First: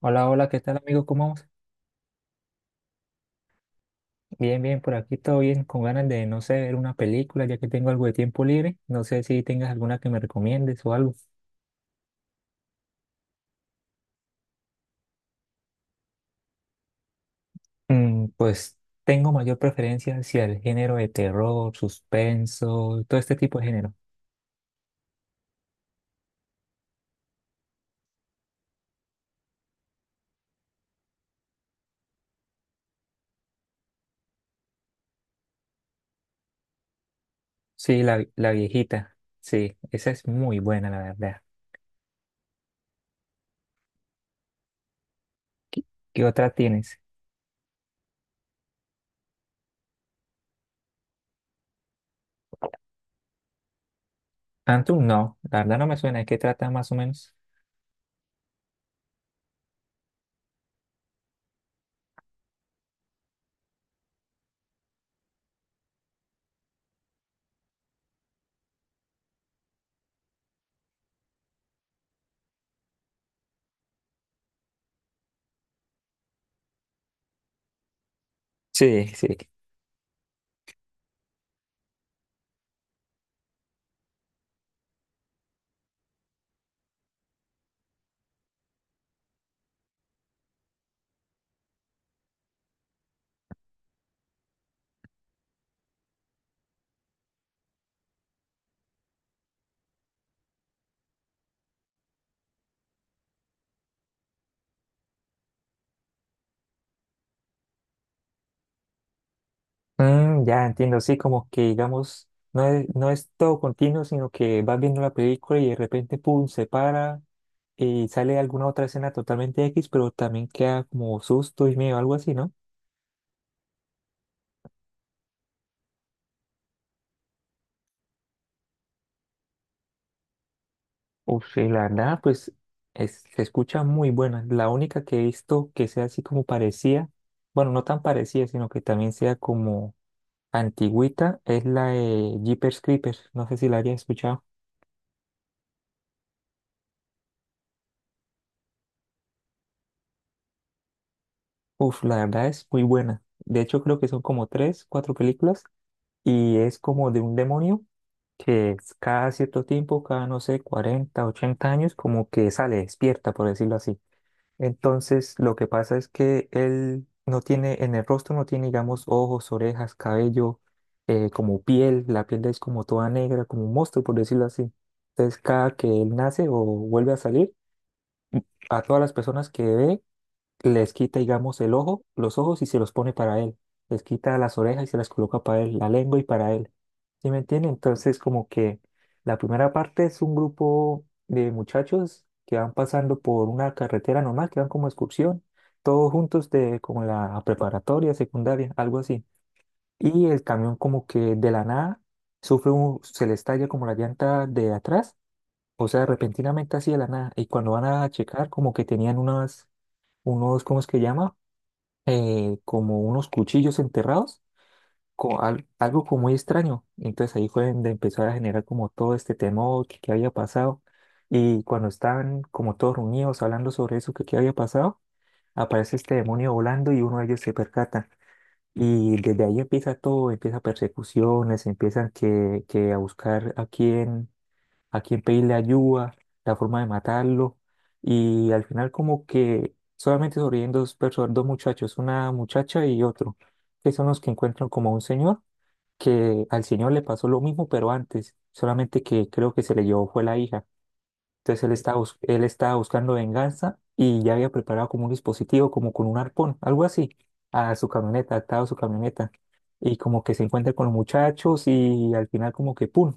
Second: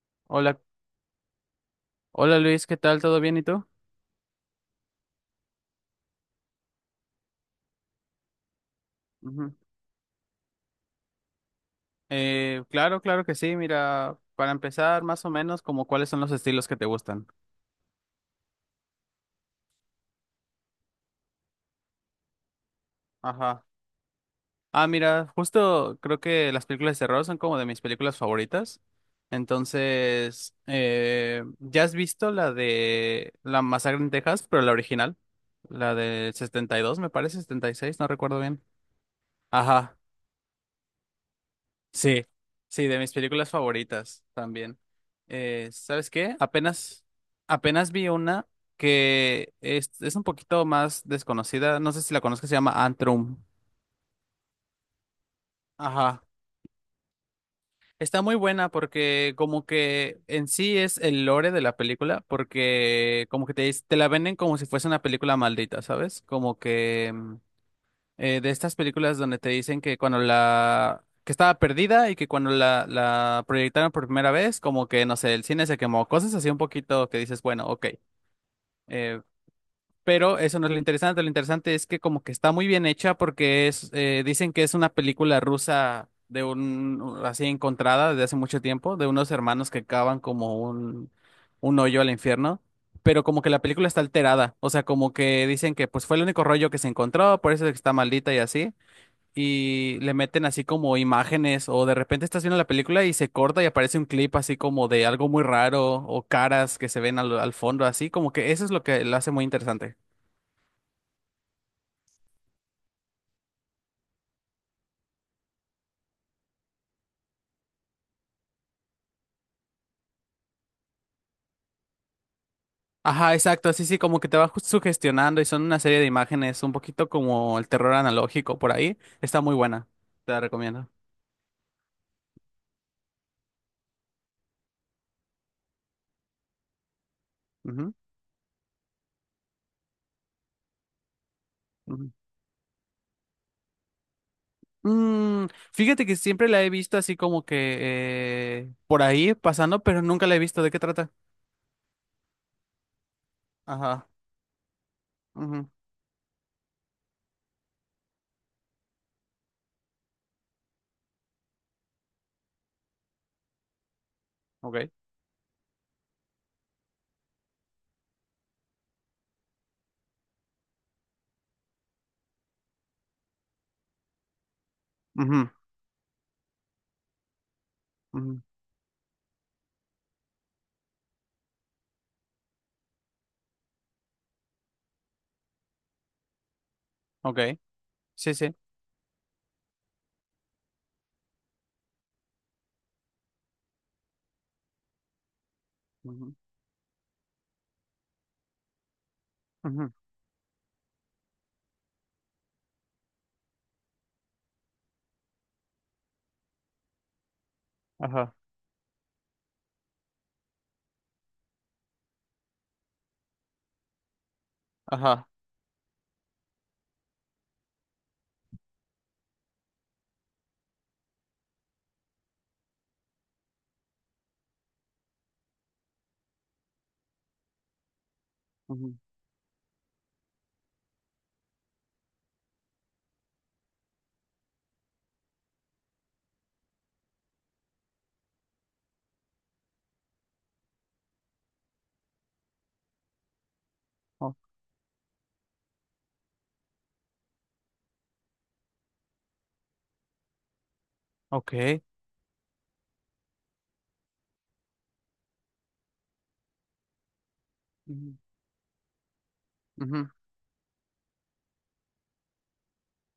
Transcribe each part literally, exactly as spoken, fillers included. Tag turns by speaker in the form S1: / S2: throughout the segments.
S1: Hola, hola, ¿qué
S2: Hola,
S1: tal, amigo? ¿Cómo vamos?
S2: hola Luis, ¿qué tal? ¿Todo bien y tú?
S1: Bien, bien, por aquí todo bien, con ganas de, no sé, ver una película, ya que tengo algo de tiempo libre. No sé si
S2: Ujú.
S1: tengas alguna que me recomiendes o algo.
S2: Eh, claro, claro que sí. Mira, para empezar, más o menos, como cuáles son los estilos que te gustan.
S1: Mm, pues tengo mayor preferencia hacia el género de terror, suspenso, todo este tipo
S2: Ajá.
S1: de género.
S2: Ah, mira, justo creo que las películas de terror son como de mis películas favoritas. Entonces, eh, ¿ya has visto la de La Masacre en Texas, pero la original? La del setenta y dos, me parece, setenta y seis,
S1: Sí,
S2: no
S1: la,
S2: recuerdo
S1: la
S2: bien.
S1: viejita, sí,
S2: Ajá.
S1: esa es muy buena, la verdad.
S2: Sí, sí, de mis películas favoritas también. Eh, ¿sabes
S1: ¿Qué
S2: qué?
S1: otra tienes?
S2: Apenas, apenas vi una que es, es un poquito más desconocida, no sé si la conozco, se llama Antrum.
S1: Antum, no, la verdad no me suena.
S2: Ajá.
S1: ¿De qué trata más o menos?
S2: Está muy buena porque como que en sí es el lore de la película, porque como que te, dis- te la venden como si fuese una película maldita, ¿sabes? Como que eh, de estas películas donde te dicen que cuando la... que estaba perdida y que cuando la, la proyectaron por primera vez, como que, no sé, el cine se quemó, cosas así un poquito que dices, bueno, ok,
S1: Sí,
S2: eh,
S1: sí.
S2: pero eso no es lo interesante, lo interesante es que como que está muy bien hecha porque es, eh, dicen que es una película rusa de un, así encontrada desde hace mucho tiempo, de unos hermanos que cavan como un, un hoyo al infierno, pero como que la película está alterada, o sea, como que dicen que pues fue el único rollo que se encontró, por eso es que está maldita y así, y le meten así como imágenes o de repente estás viendo la película y se corta y aparece un clip así como de algo muy raro o caras que se ven al, al fondo así, como que eso es lo que lo hace muy interesante.
S1: Mm, ya entiendo, sí, como que digamos, no es, no es todo continuo, sino que vas viendo la película y de repente, pum, se para y sale alguna otra escena totalmente X, pero también queda como susto y miedo, algo así, ¿no?
S2: Ajá, exacto, sí, sí, como que te va ju- sugestionando y son una serie de imágenes, un poquito como el terror analógico por ahí, está muy buena, te la recomiendo.
S1: Uf, sí, la verdad, pues es- se escucha muy buena. La única que he visto que sea así como parecía, bueno, no
S2: Ujú,
S1: tan parecida, sino que también sea como antigüita, es la
S2: ujú.
S1: de Jeepers Creepers. No sé si la hayas escuchado.
S2: Mm, fíjate que siempre la he visto así como que eh, por ahí pasando, pero nunca la he visto. ¿De qué trata?
S1: Uf, la verdad es muy buena. De hecho, creo
S2: Ajá.
S1: que son como tres, cuatro películas
S2: Ujú.
S1: y es como de un demonio que es cada cierto tiempo, cada no sé, cuarenta ochenta años, como que sale, despierta, por decirlo así.
S2: Ok.
S1: Entonces, lo que pasa es que él no tiene, en el rostro no tiene, digamos, ojos, orejas, cabello, eh, como piel, la piel es como toda negra, como un monstruo, por decirlo así. Entonces,
S2: Ujú,
S1: cada que él nace o vuelve a salir,
S2: ujú.
S1: a todas las personas que ve, les quita, digamos, el ojo, los ojos y se los pone para él. Les quita las orejas y se las coloca para él, la lengua y para él. ¿Sí me
S2: Ok.
S1: entiende? Entonces,
S2: Sí,
S1: como
S2: sí.
S1: que la primera parte es un grupo de muchachos que van pasando por una carretera normal, que van como excursión, todos
S2: Ujú,
S1: juntos de como la preparatoria, secundaria, algo así.
S2: ujú.
S1: Y el camión como que de la nada sufre un, se le estalla como la llanta de atrás, o sea, repentinamente así de la nada. Y cuando van a
S2: Ajá,
S1: checar, como que tenían unas, unos, ¿cómo es que llama? eh, como unos cuchillos enterrados,
S2: ajá.
S1: co- al- algo como muy extraño. Entonces ahí fue donde empezó a generar como todo este temor que, que había pasado. Y cuando estaban como todos reunidos hablando sobre eso que, que había pasado, aparece este demonio volando y uno de ellos se percata.
S2: Ujú.
S1: Y desde ahí empieza todo, empieza persecuciones, empiezan que, que a buscar a quién a quién pedirle ayuda, la forma de matarlo. Y al final como que solamente sobreviven dos personas, dos muchachos, una muchacha y otro, que son los que
S2: O-
S1: encuentran como a un señor, que al señor le pasó lo mismo, pero antes, solamente que creo que se le llevó fue la hija. Entonces él
S2: ok.
S1: estaba, bus- él estaba buscando venganza y ya había preparado como un dispositivo, como con un arpón, algo así, a su
S2: Ujú,
S1: camioneta, atado a su camioneta. Y
S2: ujú.
S1: como que se encuentra con los muchachos y al final como que ¡pum!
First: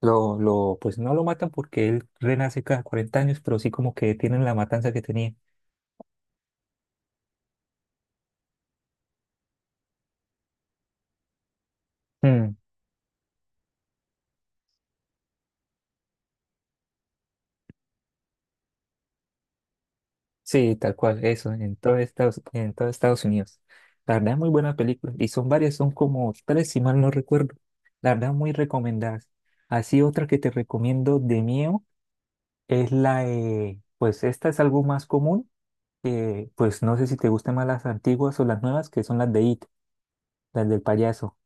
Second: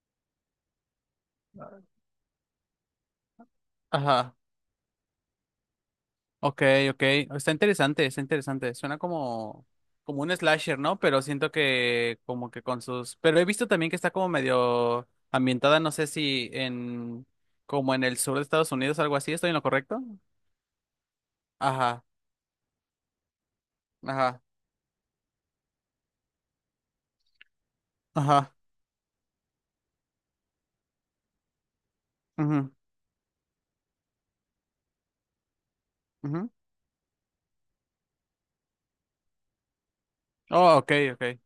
S1: Lo, lo, pues no lo matan porque él renace cada cuarenta años, pero sí como que
S2: Ajá.
S1: tienen la matanza que tenía.
S2: Ok, ok. Está interesante, está interesante. Suena como, como un slasher, ¿no? Pero siento que como
S1: Mm,
S2: que con sus... Pero he visto también que está como medio ambientada, no sé si en... como en el sur de Estados Unidos, algo así. ¿Estoy en lo correcto?
S1: sí, tal cual, eso, en todo
S2: Ajá,
S1: Estados, en todo Estados Unidos. La verdad,
S2: ajá,
S1: muy buena película. Y son varias, son como tres, si mal no recuerdo. La verdad, muy
S2: ajá.
S1: recomendadas. Así otra que te recomiendo de miedo
S2: Ujú,
S1: es la de, pues esta es algo más común,
S2: ujú.
S1: que pues no sé si te gustan más las antiguas o las nuevas, que son las de It, las
S2: Oh,
S1: del
S2: ok, ok.
S1: payaso.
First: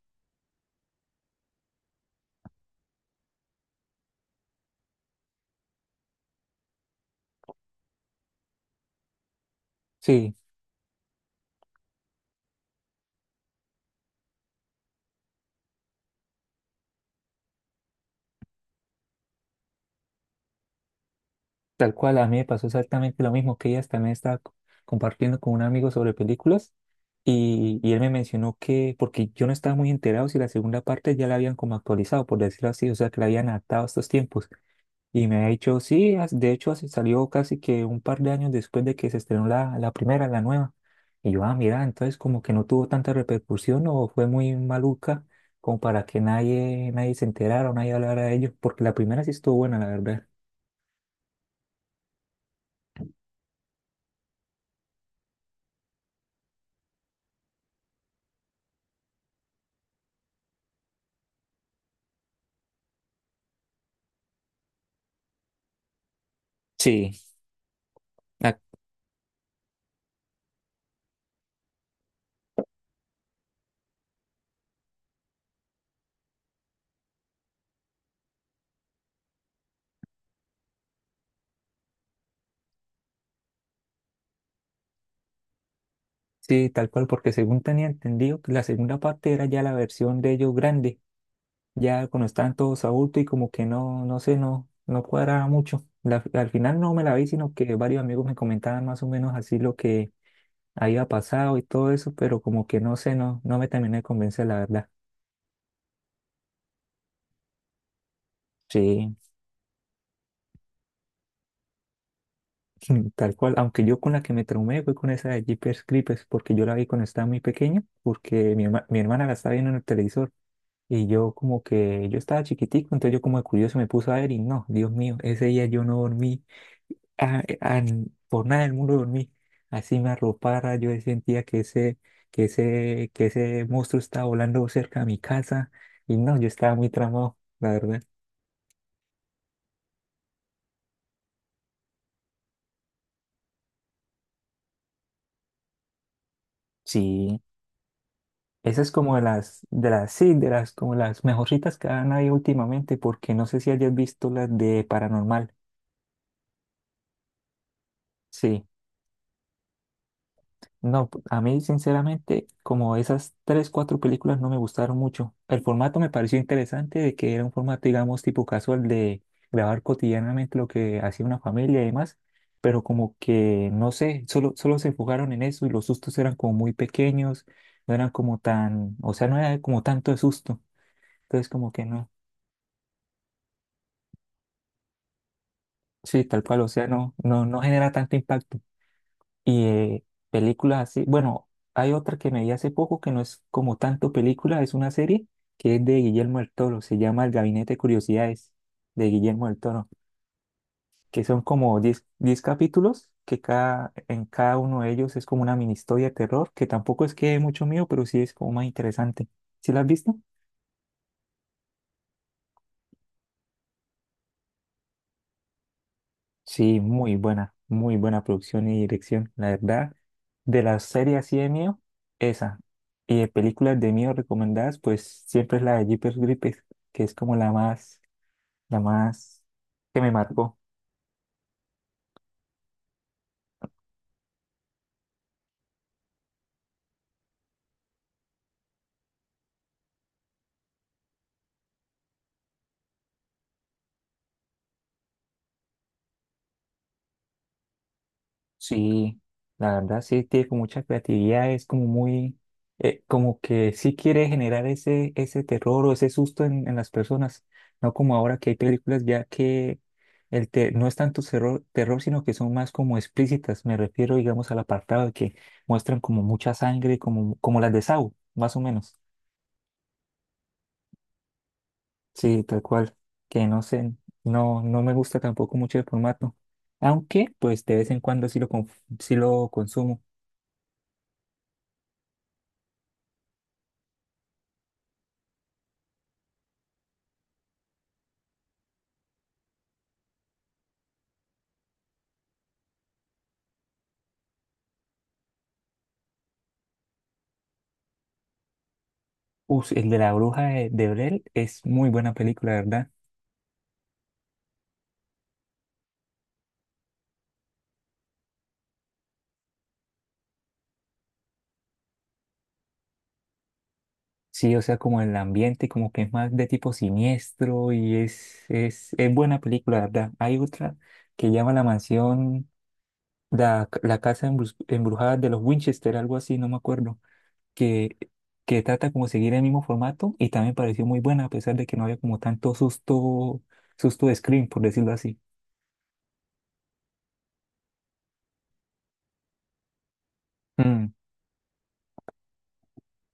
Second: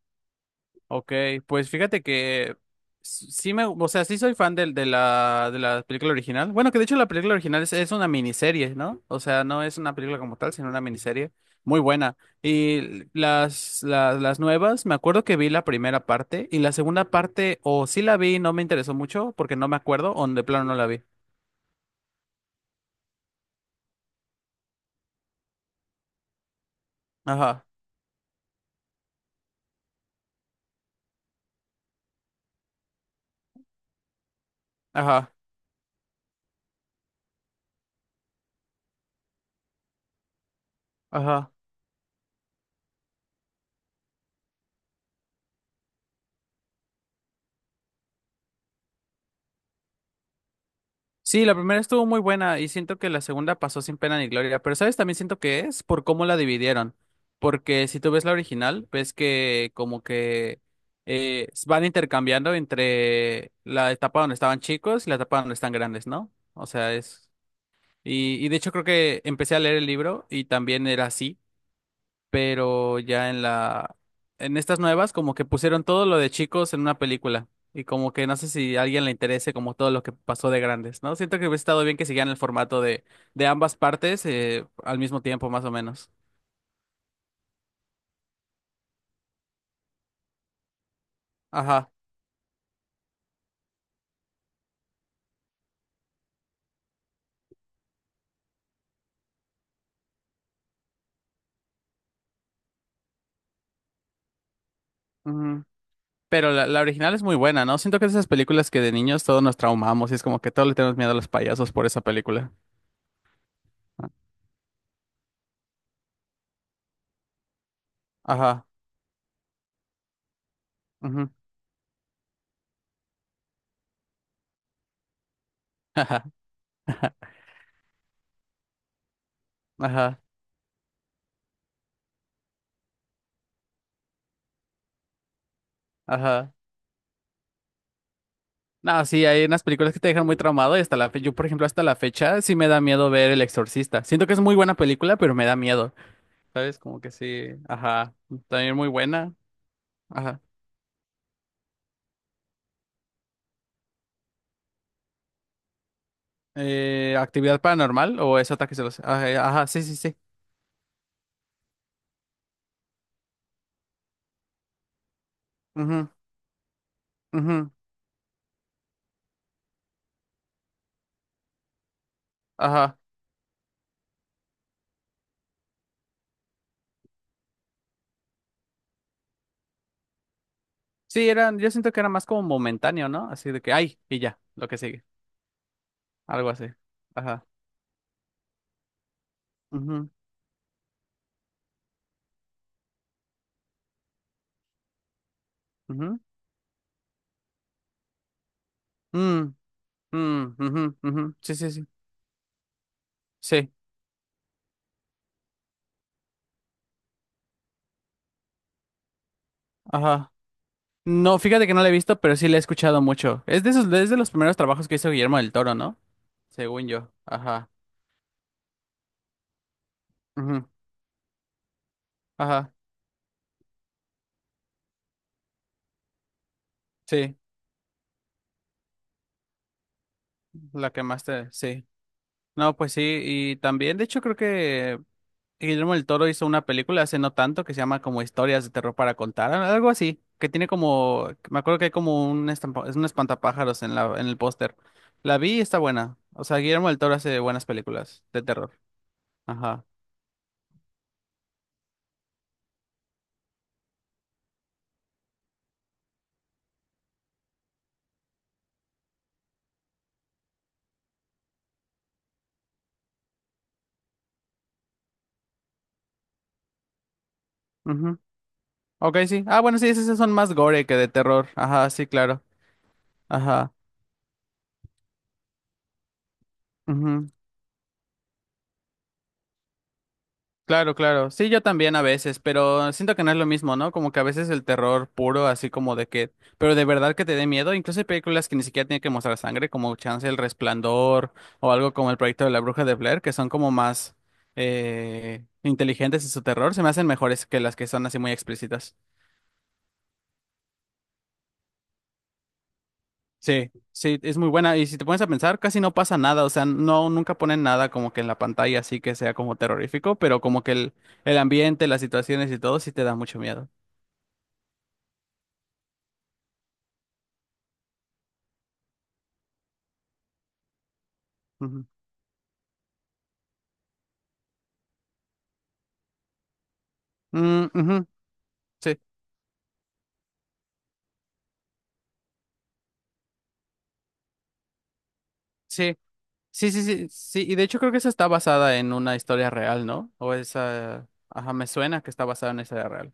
S2: Ok, pues fíjate que s- sí me, o sea, sí soy fan del- de, la, de la película original. Bueno, que de hecho la película original es, es una miniserie, ¿no? O sea, no es una película
S1: Sí,
S2: como tal, sino una miniserie muy buena. Y las, las, las nuevas, me acuerdo que vi la primera parte y la segunda parte, o sí la vi, y no me interesó mucho porque no me acuerdo, o de plano no la vi.
S1: tal cual, a mí me pasó exactamente lo mismo que ella también estaba co- compartiendo con un amigo sobre películas
S2: Ajá,
S1: y, y él me mencionó que, porque yo no estaba muy enterado si la segunda parte ya la habían como actualizado, por decirlo así, o sea, que la habían adaptado a estos tiempos. Y
S2: ajá,
S1: me ha dicho, sí, as- de hecho así salió casi que un par de años después de que se estrenó la, la primera, la nueva. Y yo,
S2: ajá.
S1: ah, mira, entonces como que no tuvo tanta repercusión o fue muy maluca como para que nadie, nadie se enterara o nadie hablara de ello, porque la primera sí estuvo buena, la verdad.
S2: Sí, la primera estuvo muy buena y siento que la segunda pasó sin pena ni gloria, pero ¿sabes? También siento que es por cómo la dividieron, porque si tú ves la original, ves que como que eh, van intercambiando entre la etapa donde estaban chicos y la etapa donde están grandes, ¿no? O sea,
S1: Sí,
S2: es... Y, y de hecho creo que empecé a leer el libro y también era así, pero ya en la, en estas nuevas como que pusieron todo lo de chicos en una película, y como que no sé si a alguien le interese como todo lo que pasó de grandes, ¿no? Siento que hubiera estado bien que siguieran el formato de, de ambas partes, eh, al mismo tiempo más o menos.
S1: sí, tal cual, porque según tenía entendido que la segunda parte era ya la versión de ellos grande,
S2: Ajá.
S1: ya cuando estaban todos adultos y como que no, no sé, no, no cuadraba mucho. La- al final no me la vi, sino que varios amigos me comentaban más o menos así lo que había pasado y todo eso, pero como que no sé, no, no me terminé de convencer, la verdad.
S2: Ujú. Pero la, la original es muy buena, ¿no? Siento que es esas películas que de
S1: Sí,
S2: niños todos nos traumamos y es como que todos le tenemos miedo a los payasos por esa película.
S1: tal cual, aunque yo con la que me traumé fue con esa de Jeepers Creepers, porque yo la vi cuando estaba muy pequeño, porque mi,
S2: Ajá.
S1: herma- mi hermana la estaba viendo en el televisor. Y
S2: Ujú.
S1: yo como que, yo estaba chiquitico, entonces yo como de curioso me puse a ver y no, Dios mío, ese día yo no
S2: Ajá.
S1: dormí, ah, eh, ah, n- por nada del mundo dormí, así me
S2: Ajá.
S1: arropara, yo sentía que ese, que ese, que ese monstruo estaba volando cerca de mi casa y no, yo
S2: Ajá.
S1: estaba muy tramado, la verdad.
S2: No, sí, hay unas películas que te dejan muy traumado y hasta la fecha, yo por ejemplo hasta la fecha sí me da miedo ver El Exorcista. Siento que es muy buena película, pero me da miedo. ¿Sabes? Como que
S1: Sí,
S2: sí, ajá, también
S1: esa
S2: muy
S1: es como de
S2: buena.
S1: las, de las, sí,
S2: Ajá.
S1: de las, como las mejorcitas que han habido últimamente, porque no sé si hayas visto las de Paranormal,
S2: Eh, ¿Actividad paranormal o es
S1: sí.
S2: ataque celoso? Ajá, ajá, sí, sí, sí.
S1: No, p- a mí sinceramente, como esas tres, cuatro películas no me gustaron mucho. El formato me
S2: Ujú,
S1: pareció interesante de que era un
S2: ujú,
S1: formato, digamos, tipo casual de grabar cotidianamente lo que hacía una familia y demás, pero
S2: ajá.
S1: como que, no sé, solo, solo se enfocaron en eso y los sustos eran como muy pequeños, no eran como tan, o sea, no era como tanto de susto.
S2: Sí,
S1: Entonces
S2: eran, yo
S1: como que
S2: siento que era
S1: no,
S2: más como momentáneo, ¿no? Así de que, ay, y ya, lo que sigue,
S1: sí, tal
S2: algo
S1: cual,
S2: así.
S1: o sea, no, no,
S2: Ajá.
S1: no genera tanto impacto. Y
S2: Ujú,
S1: películas así, bueno, hay otra que me vi hace poco que no es como tanto película, es una serie que es de
S2: ujú.
S1: Guillermo del Toro, se llama El Gabinete de Curiosidades de Guillermo
S2: Mm,
S1: del Toro,
S2: mm, ujú, ujú.
S1: que son
S2: Sí, sí,
S1: como
S2: sí.
S1: diez diez capítulos, que
S2: Sí,
S1: cada, en cada uno de ellos es como una mini historia de terror, que tampoco es que dé mucho miedo, pero sí es como más interesante. ¿Sí la has visto?
S2: ajá. No, fíjate que no la he visto, pero sí la he escuchado mucho. Es de esos, es de los primeros trabajos que hizo Guillermo del Toro, ¿no?
S1: Sí,
S2: Según yo.
S1: muy buena,
S2: Ajá.
S1: muy buena producción y dirección, la verdad. De
S2: Ujú.
S1: las series así de mío, esa.
S2: Ajá.
S1: Y de películas de mío recomendadas, pues siempre es la de Jeepers Creepers, que es como
S2: Sí.
S1: la más, la más que me marcó.
S2: La que más te. Sí. No, pues sí. Y también, de hecho, creo que Guillermo del Toro hizo una película hace no tanto que se llama como Historias de terror para contar, al- algo así. Que tiene como. Me acuerdo que hay como un, estampa- es un espantapájaros en la, en el póster. La vi y está buena. O sea, Guillermo del Toro hace buenas películas de terror.
S1: Sí, la
S2: Ajá.
S1: verdad sí tiene como mucha creatividad, es como muy, eh, como que sí quiere generar ese, ese terror o ese susto en, en las personas, no como ahora que hay películas ya que el te- no es tanto terror, terror, sino que son más como explícitas, me refiero digamos al apartado de que muestran como mucha sangre, como, como las de Saw, más o menos.
S2: Ok, sí. Ah, bueno, sí, esos sí son más gore que de terror. Ajá, sí,
S1: Sí,
S2: claro.
S1: tal cual, que no
S2: Ajá.
S1: sé, no, no me gusta tampoco mucho el formato,
S2: Ujú.
S1: aunque pues de vez en cuando sí lo, conf- sí lo consumo.
S2: Claro, claro. Sí, yo también a veces, pero siento que no es lo mismo, ¿no? Como que a veces el terror puro, así como de que, pero de verdad que te dé miedo. Incluso hay películas que ni siquiera tienen que mostrar sangre, como Chance el Resplandor o algo como el proyecto de la Bruja de Blair, que son como más eh, inteligentes en su terror. Se me hacen mejores que las que son así muy explícitas.
S1: Uf, el de la bruja de, de Blair es muy buena película, ¿verdad?
S2: Sí, sí, es muy buena. Y si te pones a pensar, casi no pasa nada. O sea, no, nunca ponen nada como que en la pantalla así que sea como terrorífico, pero como que el, el ambiente, las situaciones y todo sí te da mucho miedo.
S1: Sí, o sea, como el ambiente, como que es más de tipo siniestro y es, es, es buena película, ¿verdad? Hay otra que llama La
S2: Ujú.
S1: Mansión, la, la Casa Embrus- Embrujada de los Winchester, algo así, no me acuerdo,
S2: Mm,
S1: que,
S2: ujú.
S1: que trata
S2: Sí,
S1: como seguir el mismo formato y también pareció muy buena, a pesar de que no había como tanto susto, susto de screen, por decirlo así.
S2: sí, sí, sí, sí, sí. Y de hecho creo que esa está basada en una historia real, ¿no? O
S1: Mm.
S2: esa, ajá, me suena que está basada en esa historia real.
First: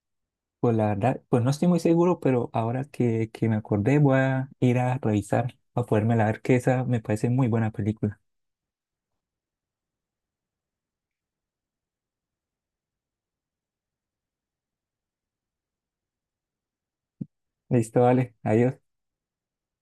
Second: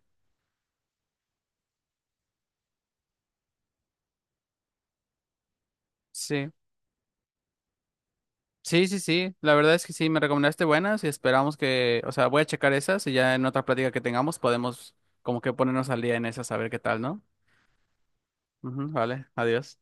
S1: Pues la verdad, pues no estoy muy seguro, pero ahora que, que me acordé voy a ir a revisar para podérmela ver
S2: Sí,
S1: que esa me parece muy buena película.
S2: sí, sí, sí. La verdad es que sí, me recomendaste buenas y esperamos que, o sea, voy a checar esas y ya en otra plática que tengamos podemos como que ponernos al día en esas a ver qué tal, ¿no?
S1: Listo, vale, adiós.
S2: Ujú, vale, adiós.